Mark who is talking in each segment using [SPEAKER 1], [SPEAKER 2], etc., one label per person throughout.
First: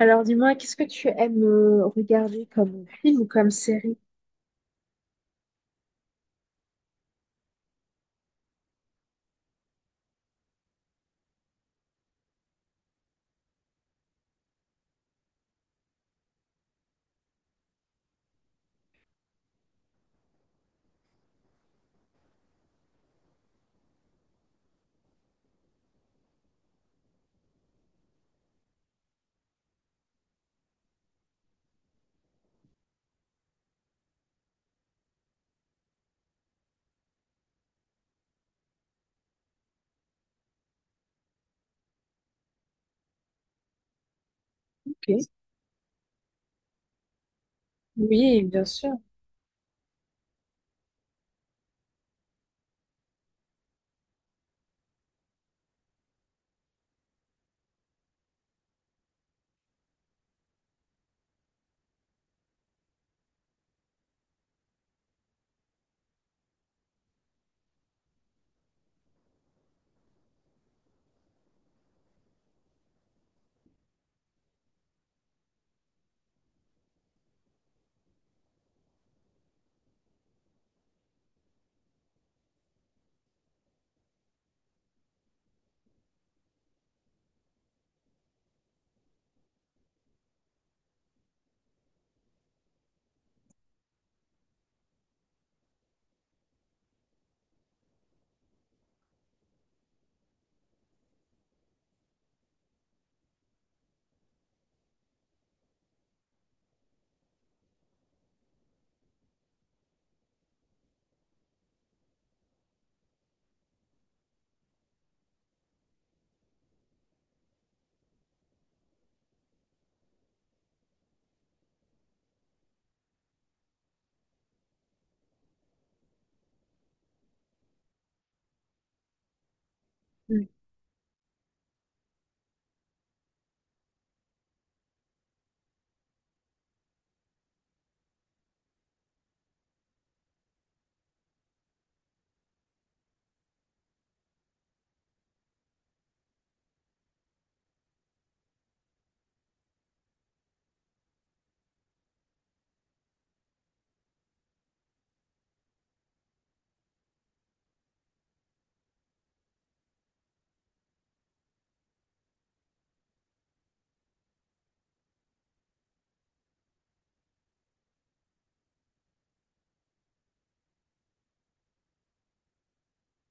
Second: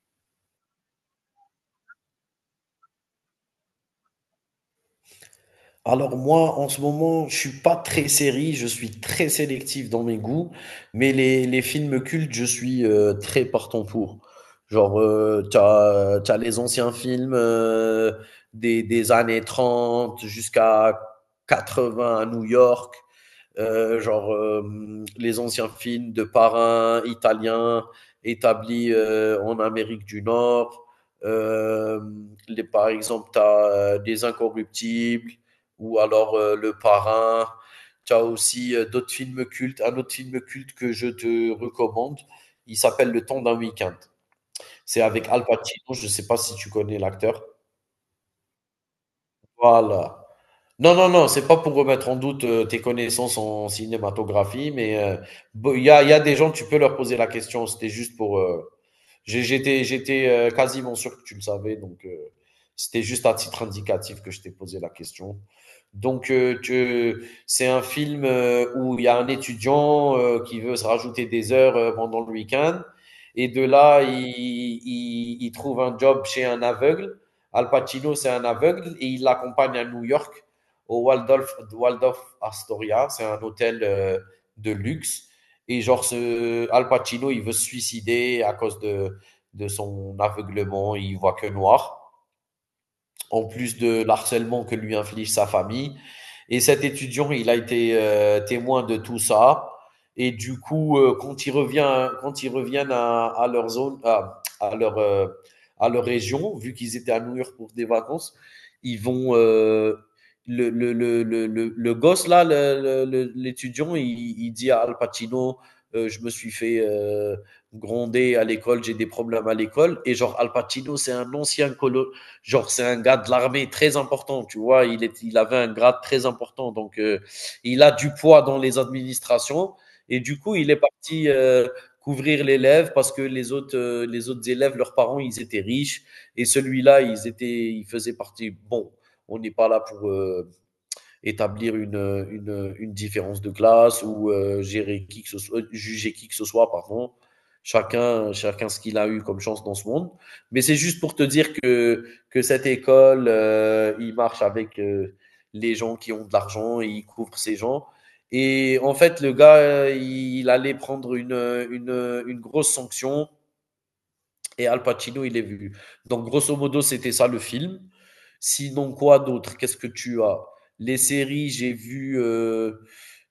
[SPEAKER 1] Alors dis-moi, qu'est-ce que tu aimes regarder comme film ou comme série?
[SPEAKER 2] Alors moi, en ce moment, je suis pas très série, je suis très sélectif dans mes goûts, mais les films cultes, je suis très partant pour. Genre, t'as les anciens films des années 30 jusqu'à 80 à New York, les anciens films de parrains italiens établis en Amérique du Nord. Euh, Par exemple, tu as Les Incorruptibles ou alors Le Parrain. Tu as aussi d'autres films cultes. Un autre film culte que je te recommande, il s'appelle Le Temps d'un week-end. C'est
[SPEAKER 1] Ok.
[SPEAKER 2] avec Al Pacino, je ne sais pas si tu connais l'acteur.
[SPEAKER 1] Oui, bien sûr.
[SPEAKER 2] Voilà. Non, non, non, c'est pas pour remettre en doute, tes connaissances en cinématographie, mais, bo il y a des gens, tu peux leur poser la question. C'était juste pour, j'étais, quasiment sûr que tu le savais, donc c'était juste à titre indicatif que je t'ai posé la question. Donc, c'est un film où il y a un étudiant qui veut se rajouter des heures pendant le week-end. Et de là, trouve un job chez un aveugle. Al Pacino, c'est un aveugle et il l'accompagne à New York, au Waldorf, Waldorf Astoria. C'est un hôtel de luxe. Et genre, Al Pacino, il veut se suicider à cause de son aveuglement, il voit que noir, en plus de l'harcèlement que lui inflige sa famille. Et cet étudiant, il a été témoin de tout ça. Et du coup, quand ils reviennent, à leur zone, à leur région, vu qu'ils étaient à New York pour des vacances, ils vont. Le gosse, là, l'étudiant, il dit à Al Pacino, je me suis fait gronder à l'école, j'ai des problèmes à l'école. Et genre, Al Pacino, c'est un genre, c'est un gars de l'armée très important, tu vois. Il avait un grade très important. Donc, il a du poids dans les administrations. Et du
[SPEAKER 1] Mm.
[SPEAKER 2] coup, il est parti couvrir l'élève parce que les autres élèves, leurs parents, ils étaient riches. Et celui-là, ils faisaient partie. Bon, on n'est pas là pour. Établir une différence de classe ou gérer qui que ce soit, juger qui que ce soit, pardon. Chacun ce qu'il a eu comme chance dans ce monde. Mais c'est juste pour te dire que cette école, il marche avec les gens qui ont de l'argent et il couvre ces gens. Et en fait, le gars, allait prendre une grosse sanction, et Al Pacino, il est vu. Donc, grosso modo, c'était ça le film. Sinon, quoi d'autre? Qu'est-ce que tu as? Les séries,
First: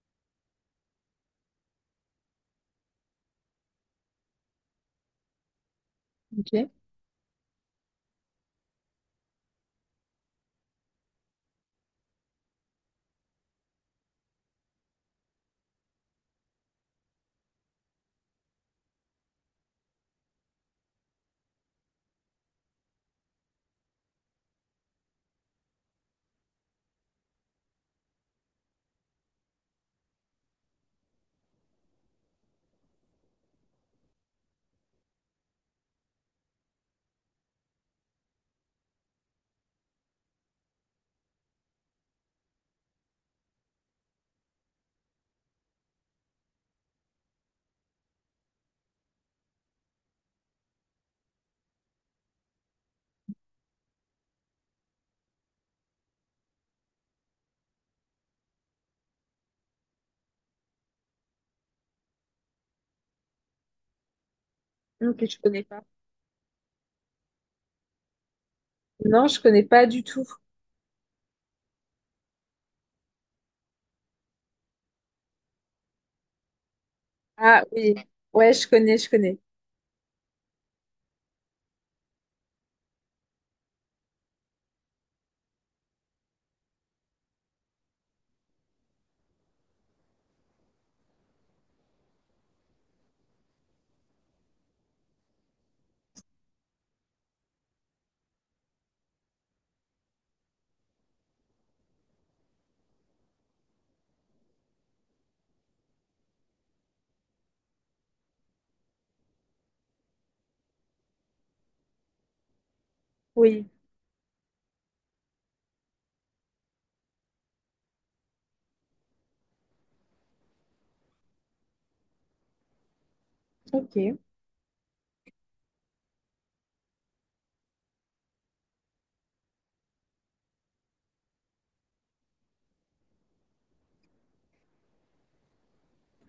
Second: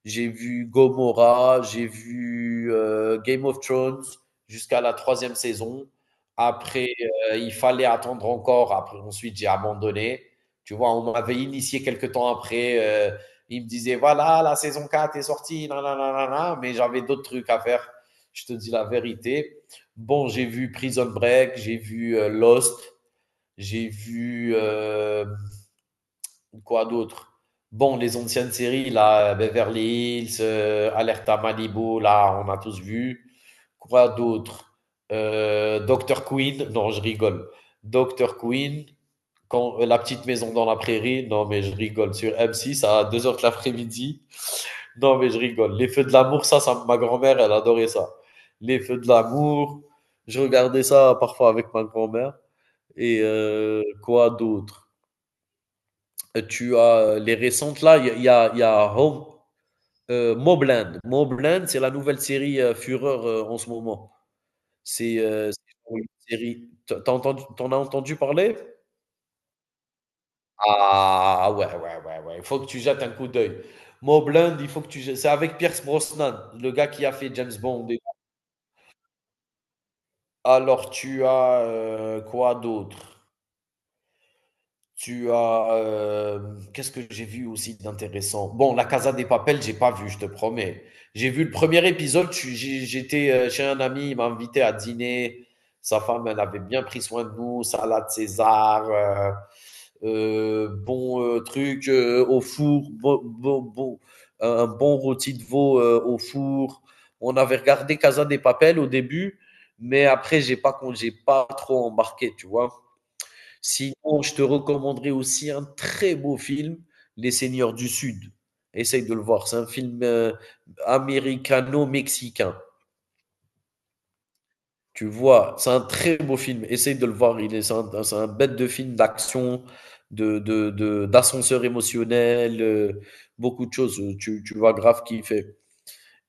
[SPEAKER 2] j'ai vu Gomorrah, j'ai vu Game of Thrones jusqu'à la troisième saison.
[SPEAKER 1] Ok.
[SPEAKER 2] Après, il fallait attendre encore. Après, ensuite, j'ai abandonné. Tu vois, on m'avait initié quelques temps après. Il me disait, voilà, la saison 4 est sortie, nanana, nanana, mais j'avais d'autres trucs à faire. Je te dis la vérité. Bon, j'ai vu Prison Break, j'ai vu Lost, j'ai vu quoi d'autre? Bon, les anciennes séries, là, Beverly Hills, Alerta Malibu, là, on a tous vu. Quoi d'autre? Dr. Queen, non, je rigole. Dr. Queen, quand, La Petite Maison dans la Prairie, non, mais je rigole. Sur M6 à deux heures de l'après-midi, non, mais je rigole. Les feux de l'amour, ma grand-mère, elle adorait ça. Les feux de l'amour, je regardais ça parfois avec ma grand-mère. Et quoi d'autre? Tu as les récentes là, il y a, il y a Home, Mobland. Mobland, c'est la nouvelle série Fureur en ce moment.
[SPEAKER 1] Ok, je
[SPEAKER 2] C'est
[SPEAKER 1] connais pas.
[SPEAKER 2] une série. T'as entendu, t'en as entendu parler?
[SPEAKER 1] Non, je connais pas du tout.
[SPEAKER 2] Ah ouais, ouais, ouais, ouais. Il faut que tu jettes un coup d'œil. Mobland, il faut que tu jettes. C'est avec Pierce Brosnan, le gars qui a fait James
[SPEAKER 1] Ah
[SPEAKER 2] Bond.
[SPEAKER 1] oui. Ouais, je connais, je connais.
[SPEAKER 2] Alors, tu as, quoi d'autre? Tu as, qu'est-ce que j'ai vu aussi d'intéressant? Bon, La Casa des Papel, j'ai pas vu, je te promets. J'ai vu le premier épisode, je suis j'ai j'étais, chez un ami, il m'a invité à dîner. Sa femme, elle avait bien pris soin de nous, salade César, bon truc au four, un bon rôti de veau au four. On avait regardé Casa des Papel au début, mais après, j'ai pas trop embarqué, tu vois.
[SPEAKER 1] Oui.
[SPEAKER 2] Sinon, je te recommanderais aussi un très beau film, Les Seigneurs du Sud. Essaye de le voir. C'est un film américano-mexicain.
[SPEAKER 1] Ok.
[SPEAKER 2] Tu vois, c'est un très beau film. Essaye de le voir. C'est un, c'est un bête de film d'action, d'ascenseur émotionnel, beaucoup de choses. Tu vas grave kiffer.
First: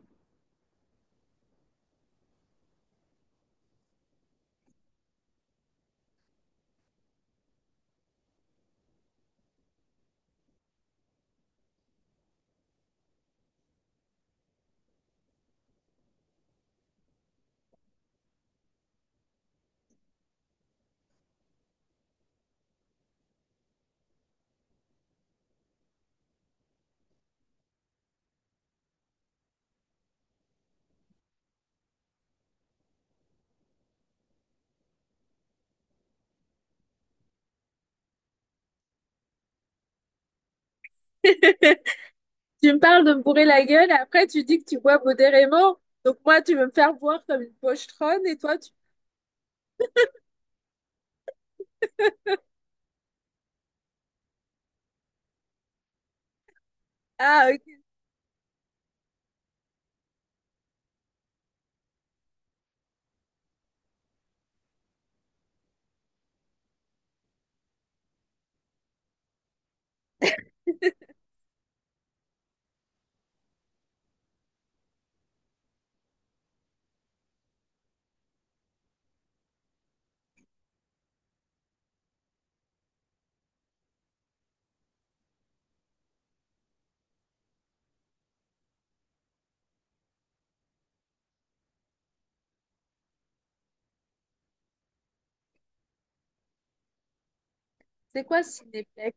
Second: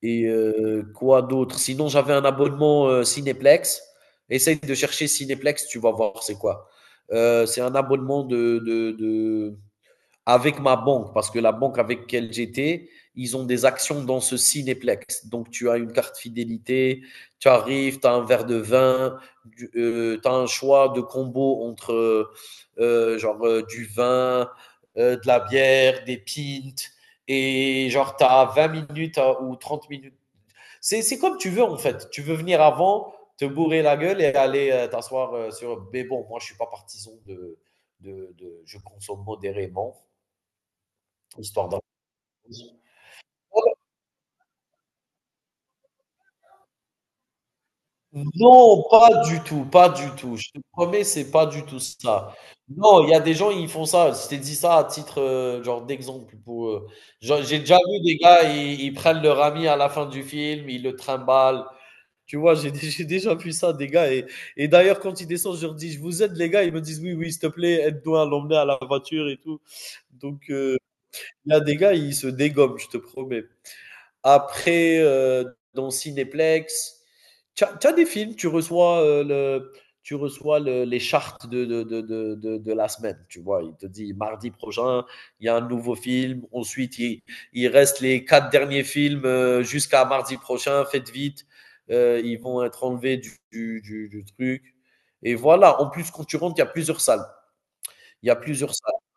[SPEAKER 2] Et quoi d'autre? Sinon, j'avais un abonnement Cinéplex. Essaye de chercher Cinéplex, tu vas voir c'est quoi. C'est un abonnement avec ma banque, parce que la banque avec laquelle j'étais, ils ont des actions dans ce cinéplex. Donc, tu as une carte fidélité, tu arrives, tu as un verre de vin, tu as un choix de combo entre du vin, de la bière, des pintes, et genre tu as 20 minutes ou 30 minutes. C'est comme tu veux en fait. Tu veux venir avant, te bourrer la gueule et aller t'asseoir sur. Mais bon, moi je ne suis pas partisan de je consomme modérément. Histoire d'un.
[SPEAKER 1] Tu me parles de me bourrer la gueule, après tu dis que tu bois modérément. Donc moi, tu veux me faire boire comme une pochetronne et toi, tu...
[SPEAKER 2] Non, pas du tout, pas du tout. Je te promets, c'est pas du tout ça. Non, il y a des gens, ils font ça. Je t'ai dit ça à titre genre d'exemple, pour, genre,
[SPEAKER 1] Ah,
[SPEAKER 2] j'ai déjà
[SPEAKER 1] ok.
[SPEAKER 2] vu des gars, ils prennent leur ami à la fin du film, ils le trimballent. Tu vois, j'ai déjà vu ça, des gars. Et d'ailleurs, quand ils descendent, je leur dis, je vous aide, les gars. Ils me disent, oui, oui, s'il te plaît, aide-nous à l'emmener à la voiture et tout. Donc, il y a des gars, ils se dégomment, je te promets. Après, dans Cinéplex, tu as des films, tu reçois, le tu reçois le les chartes de la semaine, tu vois? Il te dit: «Mardi prochain, il y a un nouveau film». Ensuite, il reste les 4 derniers films, jusqu'à mardi prochain, faites vite, ils vont être enlevés du truc, et voilà. En plus, quand tu rentres, il y a plusieurs salles.
[SPEAKER 1] C'est
[SPEAKER 2] Il y a
[SPEAKER 1] quoi
[SPEAKER 2] plusieurs salles.
[SPEAKER 1] Cinéplex?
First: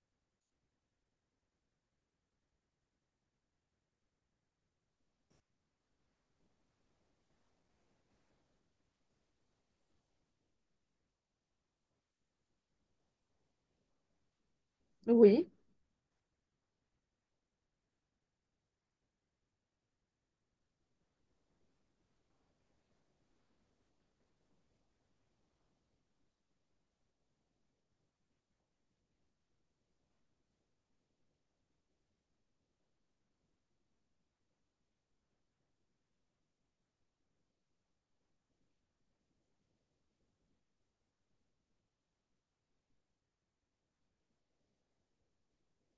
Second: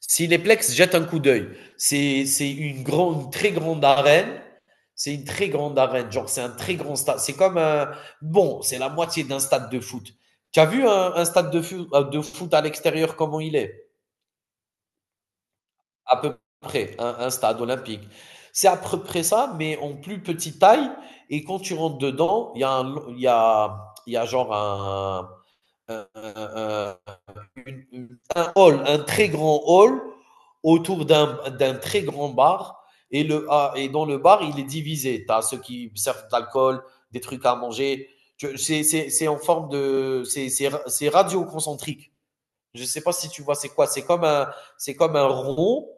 [SPEAKER 2] Si les Plex jettent un coup d'œil, c'est une, grande, une très grande arène. C'est une très grande arène. Genre, c'est un très grand stade. C'est comme un. Bon, c'est la moitié d'un stade de foot. Tu as vu un stade de foot à l'extérieur, comment il est.
[SPEAKER 1] Oui.
[SPEAKER 2] À peu près, un stade olympique. C'est à peu près ça, mais en plus petite taille. Et quand tu rentres dedans, il y a, il y a genre un, un- un- un hall, un très grand hall autour d'un très grand bar. Et, le, ah, et dans le bar, il est divisé. Tu as ceux qui servent de l'alcool, des trucs à manger. C'est en forme de. C'est radio concentrique. Je ne sais pas si tu vois c'est quoi. C'est comme un rond,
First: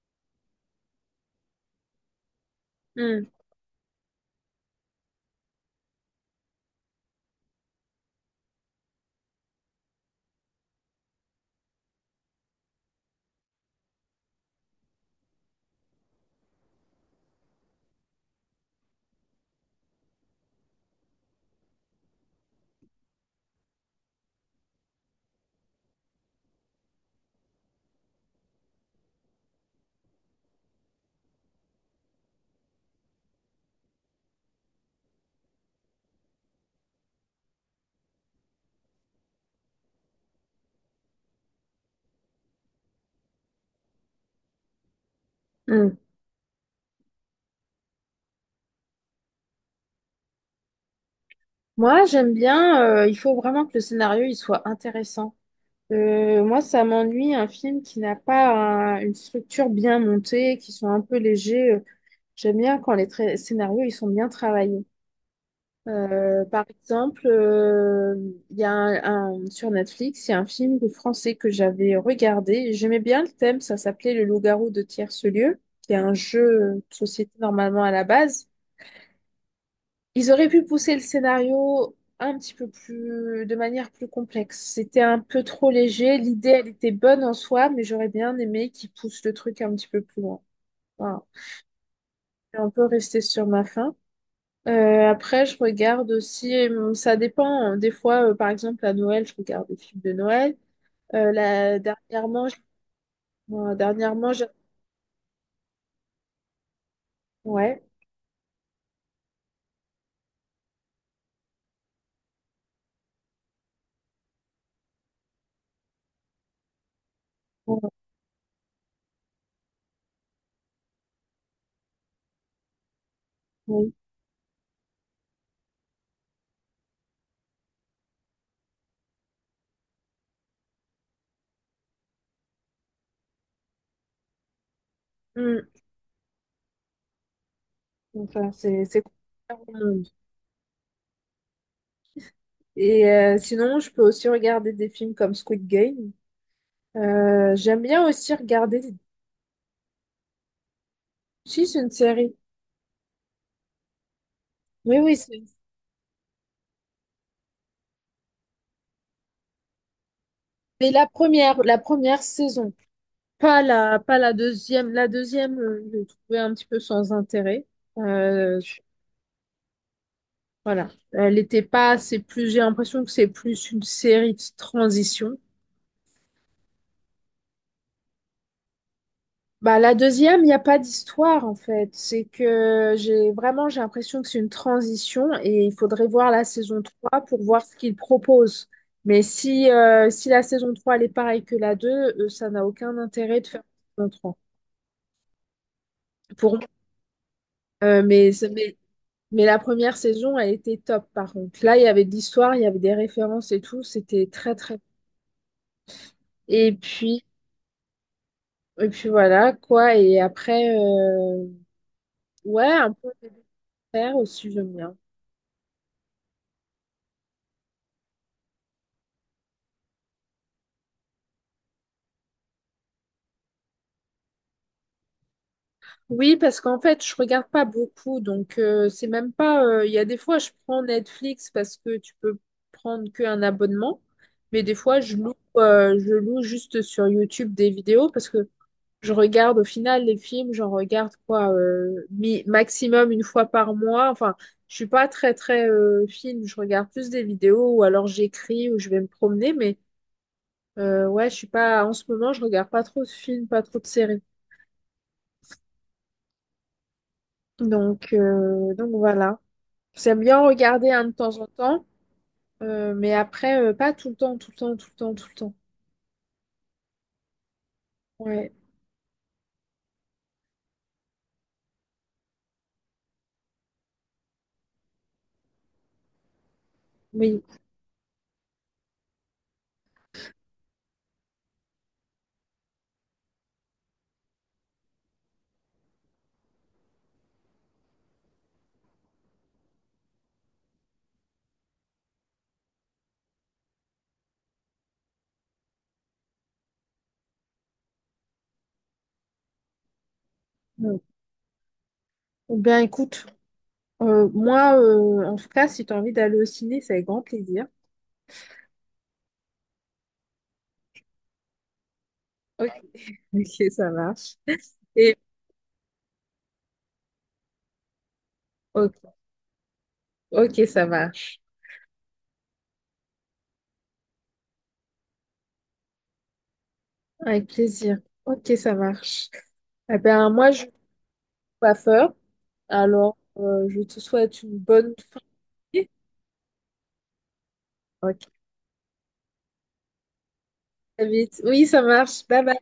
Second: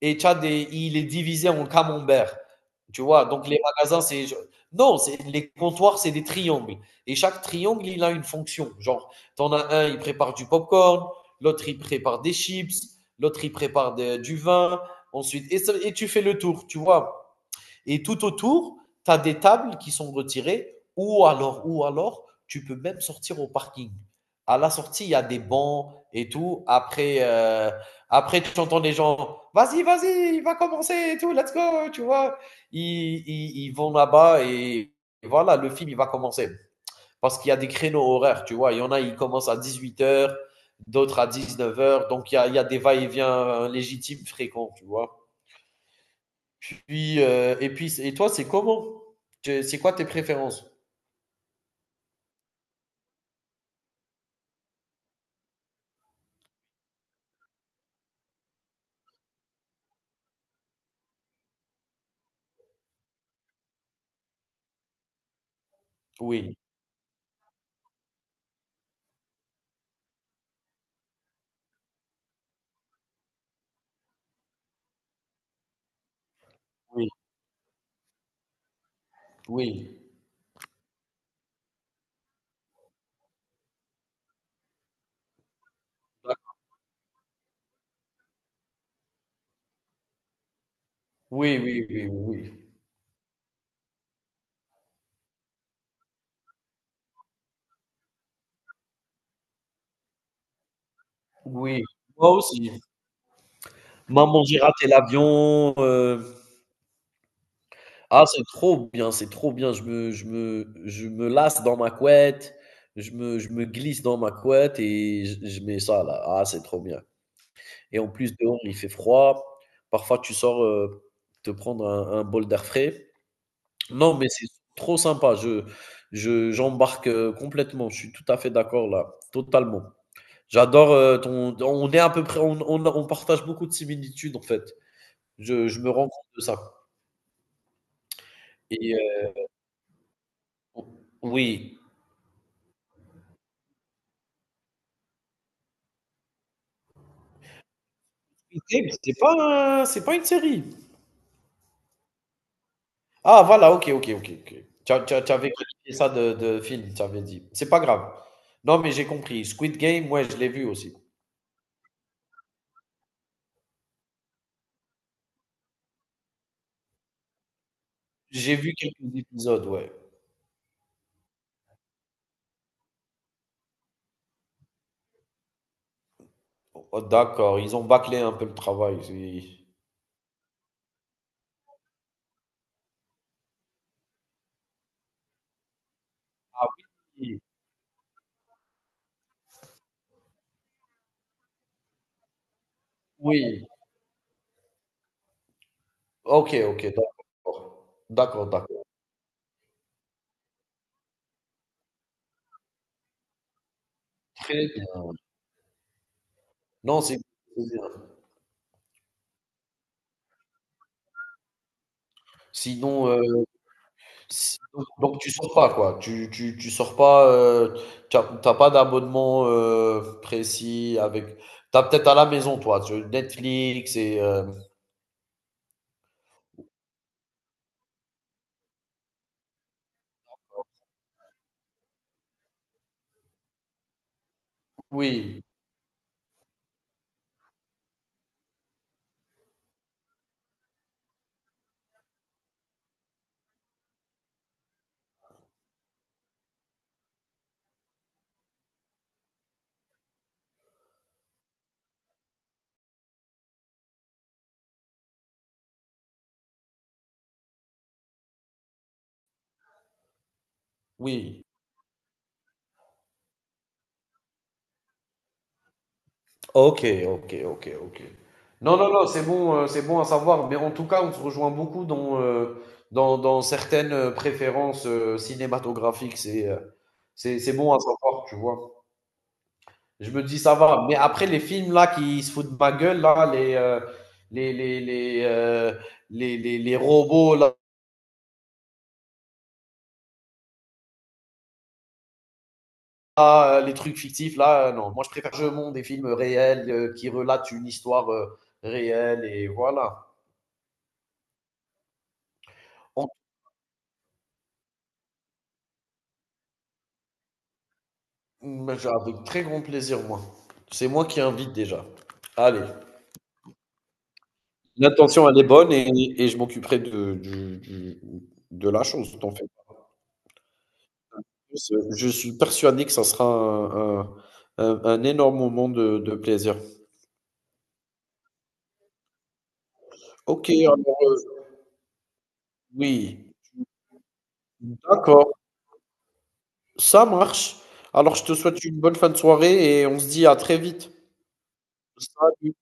[SPEAKER 2] et tu as des, il est divisé en camembert. Tu vois,
[SPEAKER 1] Mm,
[SPEAKER 2] donc les magasins, c'est. Non, les comptoirs, c'est des triangles. Et chaque triangle, il a une fonction. Genre, t'en as un, il prépare du popcorn, l'autre, il prépare des chips, l'autre, du vin, ensuite. Et, et tu fais le tour, tu vois. Et tout autour, tu as des tables qui sont retirées, ou alors, tu peux même sortir au parking. À la sortie, il y a des bancs et tout. Après, après tu entends les gens, vas-y, vas-y, il va commencer et tout, let's go, tu vois. Ils vont là-bas et voilà, le film, il va commencer. Parce qu'il y a des créneaux horaires, tu vois. Il y en a, ils commencent à 18 heures, d'autres à 19 heures. Donc, il y a des va-et-vient légitimes, fréquents, tu vois.
[SPEAKER 1] mm.
[SPEAKER 2] Puis, et puis, et toi, c'est comment? Tu c'est quoi tes préférences?
[SPEAKER 1] Moi, j'aime bien, il faut vraiment que le scénario il soit intéressant. Moi, ça m'ennuie un film qui n'a pas une structure bien montée, qui sont un peu légers. J'aime bien quand les scénarios ils sont bien travaillés.
[SPEAKER 2] Oui,
[SPEAKER 1] Par exemple, il y a sur Netflix, il y a un film de français que j'avais regardé. J'aimais bien le thème, ça s'appelait Le Loup-garou de tierce-lieu, qui est un jeu de
[SPEAKER 2] oui,
[SPEAKER 1] société normalement à la base.
[SPEAKER 2] oui.
[SPEAKER 1] Ils auraient pu pousser le scénario un petit peu plus, de manière plus complexe. C'était un peu trop léger.
[SPEAKER 2] Bah,
[SPEAKER 1] L'idée, elle était bonne en soi, mais j'aurais bien aimé qu'ils poussent le truc un petit peu plus loin. Voilà.
[SPEAKER 2] oui, oui, oui, oui,
[SPEAKER 1] Je suis un peu restée sur ma faim. Après, je regarde aussi, ça dépend, hein. Des fois, par exemple, à Noël, je regarde des films de Noël. Là,
[SPEAKER 2] oui. Moi
[SPEAKER 1] dernièrement,
[SPEAKER 2] aussi.
[SPEAKER 1] moi, dernièrement,
[SPEAKER 2] Maman, j'ai raté l'avion,
[SPEAKER 1] ouais.
[SPEAKER 2] ah, c'est trop bien, c'est trop bien. Je me lasse dans ma couette, je me glisse dans ma couette et je mets ça là. Ah, c'est trop bien,
[SPEAKER 1] Ouais,
[SPEAKER 2] et en plus, dehors, il fait froid. Parfois, tu sors, te prendre un bol d'air frais.
[SPEAKER 1] ouais.
[SPEAKER 2] Non, mais c'est trop sympa. Je j'embarque, complètement. Je suis tout à fait d'accord là, totalement. J'adore, ton on est à peu près on partage beaucoup de similitudes en fait.
[SPEAKER 1] Hum.
[SPEAKER 2] Je me rends compte de ça
[SPEAKER 1] Enfin, c'est
[SPEAKER 2] et
[SPEAKER 1] c'est compliqué au monde.
[SPEAKER 2] o oui.
[SPEAKER 1] Et sinon, je peux aussi regarder des films comme Squid Game. J'aime bien aussi regarder.
[SPEAKER 2] Wicked, c'est pas un, c'est pas une série?
[SPEAKER 1] Si, c'est une série.
[SPEAKER 2] Ah voilà, OK, OK, OK, OK.
[SPEAKER 1] Oui, oui,
[SPEAKER 2] Tu
[SPEAKER 1] c'est
[SPEAKER 2] avais qualifié ça de film, tu avais dit. C'est pas grave. Non, mais j'ai compris. Squid Game, ouais, je l'ai vu
[SPEAKER 1] mais
[SPEAKER 2] aussi.
[SPEAKER 1] la première saison. Pas la, pas la deuxième. La deuxième, je l'ai trouvée un petit peu sans intérêt.
[SPEAKER 2] J'ai
[SPEAKER 1] Euh,
[SPEAKER 2] vu
[SPEAKER 1] je-
[SPEAKER 2] quelques épisodes, ouais.
[SPEAKER 1] voilà. Elle n'était pas, c'est plus, j'ai l'impression que c'est plus une série de transition.
[SPEAKER 2] Oh d'accord, ils ont bâclé un peu le travail, c'est.
[SPEAKER 1] Bah, la deuxième, il n'y a pas d'histoire en fait. C'est que j'ai vraiment j'ai l'impression que c'est une transition et il faudrait voir la
[SPEAKER 2] Ah
[SPEAKER 1] saison trois
[SPEAKER 2] oui,
[SPEAKER 1] pour voir ce qu'ils proposent. Mais si, si la saison 3 elle est pareille que la 2, ça n'a aucun intérêt de faire
[SPEAKER 2] oui.
[SPEAKER 1] une saison 3.
[SPEAKER 2] OK,
[SPEAKER 1] Pour moi.
[SPEAKER 2] OK, d'accord.
[SPEAKER 1] Euh, mais,
[SPEAKER 2] D'accord,
[SPEAKER 1] mais,
[SPEAKER 2] d'accord.
[SPEAKER 1] mais la première saison, elle était top par contre. Là, il y avait de l'histoire, il y avait des références et tout. C'était très
[SPEAKER 2] Très
[SPEAKER 1] très.
[SPEAKER 2] bien.
[SPEAKER 1] Et
[SPEAKER 2] Non, c'est
[SPEAKER 1] puis,
[SPEAKER 2] c'est bien.
[SPEAKER 1] et puis voilà quoi. Et après, ouais, un
[SPEAKER 2] Sinon,
[SPEAKER 1] peu de faire aussi,
[SPEAKER 2] si
[SPEAKER 1] j'aime
[SPEAKER 2] donc
[SPEAKER 1] bien.
[SPEAKER 2] donc tu sors pas quoi? Tu sors pas, tu as pas d'abonnement, précis avec t'as peut-être à la maison toi, tu Netflix et hem
[SPEAKER 1] Oui, parce qu'en fait, je regarde pas beaucoup, donc c'est même pas. Euh, il y a des fois, je prends Netflix parce que tu peux prendre qu'un abonnement, mais des fois,
[SPEAKER 2] oui,
[SPEAKER 1] je loue juste sur YouTube des vidéos parce que je regarde au final les films, j'en regarde quoi, maximum une fois par mois. Enfin, je suis pas très très film, je regarde plus des vidéos ou alors j'écris ou je vais me promener, mais ouais, je suis pas. En ce moment, je regarde pas trop de films, pas trop de séries, donc voilà. J'aime bien regarder un de temps
[SPEAKER 2] oui.
[SPEAKER 1] en temps, mais après, pas tout le temps, tout le temps, tout le temps, tout le temps.
[SPEAKER 2] Ok, ok, ok, ok.
[SPEAKER 1] Ouais,
[SPEAKER 2] Non, non, non, c'est bon à savoir. Mais en tout cas, on se rejoint beaucoup dans, dans certaines préférences cinématographiques.
[SPEAKER 1] oui.
[SPEAKER 2] C'est bon à savoir, tu vois. Je me dis, ça va. Mais après, les films là qui se foutent de ma gueule, là, les, les, les robots, là, les trucs fictifs, là, non. Moi, je préfère jeu monde des films réels qui relatent une histoire réelle, et voilà.
[SPEAKER 1] Ouais. Eh bien, écoute, moi, en tout cas, si tu as envie d'aller au ciné, c'est avec grand plaisir.
[SPEAKER 2] Mmh, bah, je avec très grand plaisir, moi. C'est moi qui invite déjà. Allez,
[SPEAKER 1] Ok, ok, ça marche. Et,
[SPEAKER 2] l'intention, elle est bonne, et je m'occuperai de du de la
[SPEAKER 1] ok,
[SPEAKER 2] chose, t'en fais pas
[SPEAKER 1] ok, ça marche.
[SPEAKER 2] plus, je suis persuadé que ça sera un un énorme moment de plaisir.
[SPEAKER 1] Avec plaisir. Ok, ça marche. Eh bien,
[SPEAKER 2] OK,
[SPEAKER 1] moi, je suis
[SPEAKER 2] alors, heu,
[SPEAKER 1] coiffeur, alors
[SPEAKER 2] oui,
[SPEAKER 1] je te souhaite une bonne fin.
[SPEAKER 2] d'accord, ça marche. Alors
[SPEAKER 1] Ok,
[SPEAKER 2] je te souhaite une bonne fin de soirée et on se dit à très vite.
[SPEAKER 1] à vite. Oui, ça marche. Bye
[SPEAKER 2] Salut.
[SPEAKER 1] bye.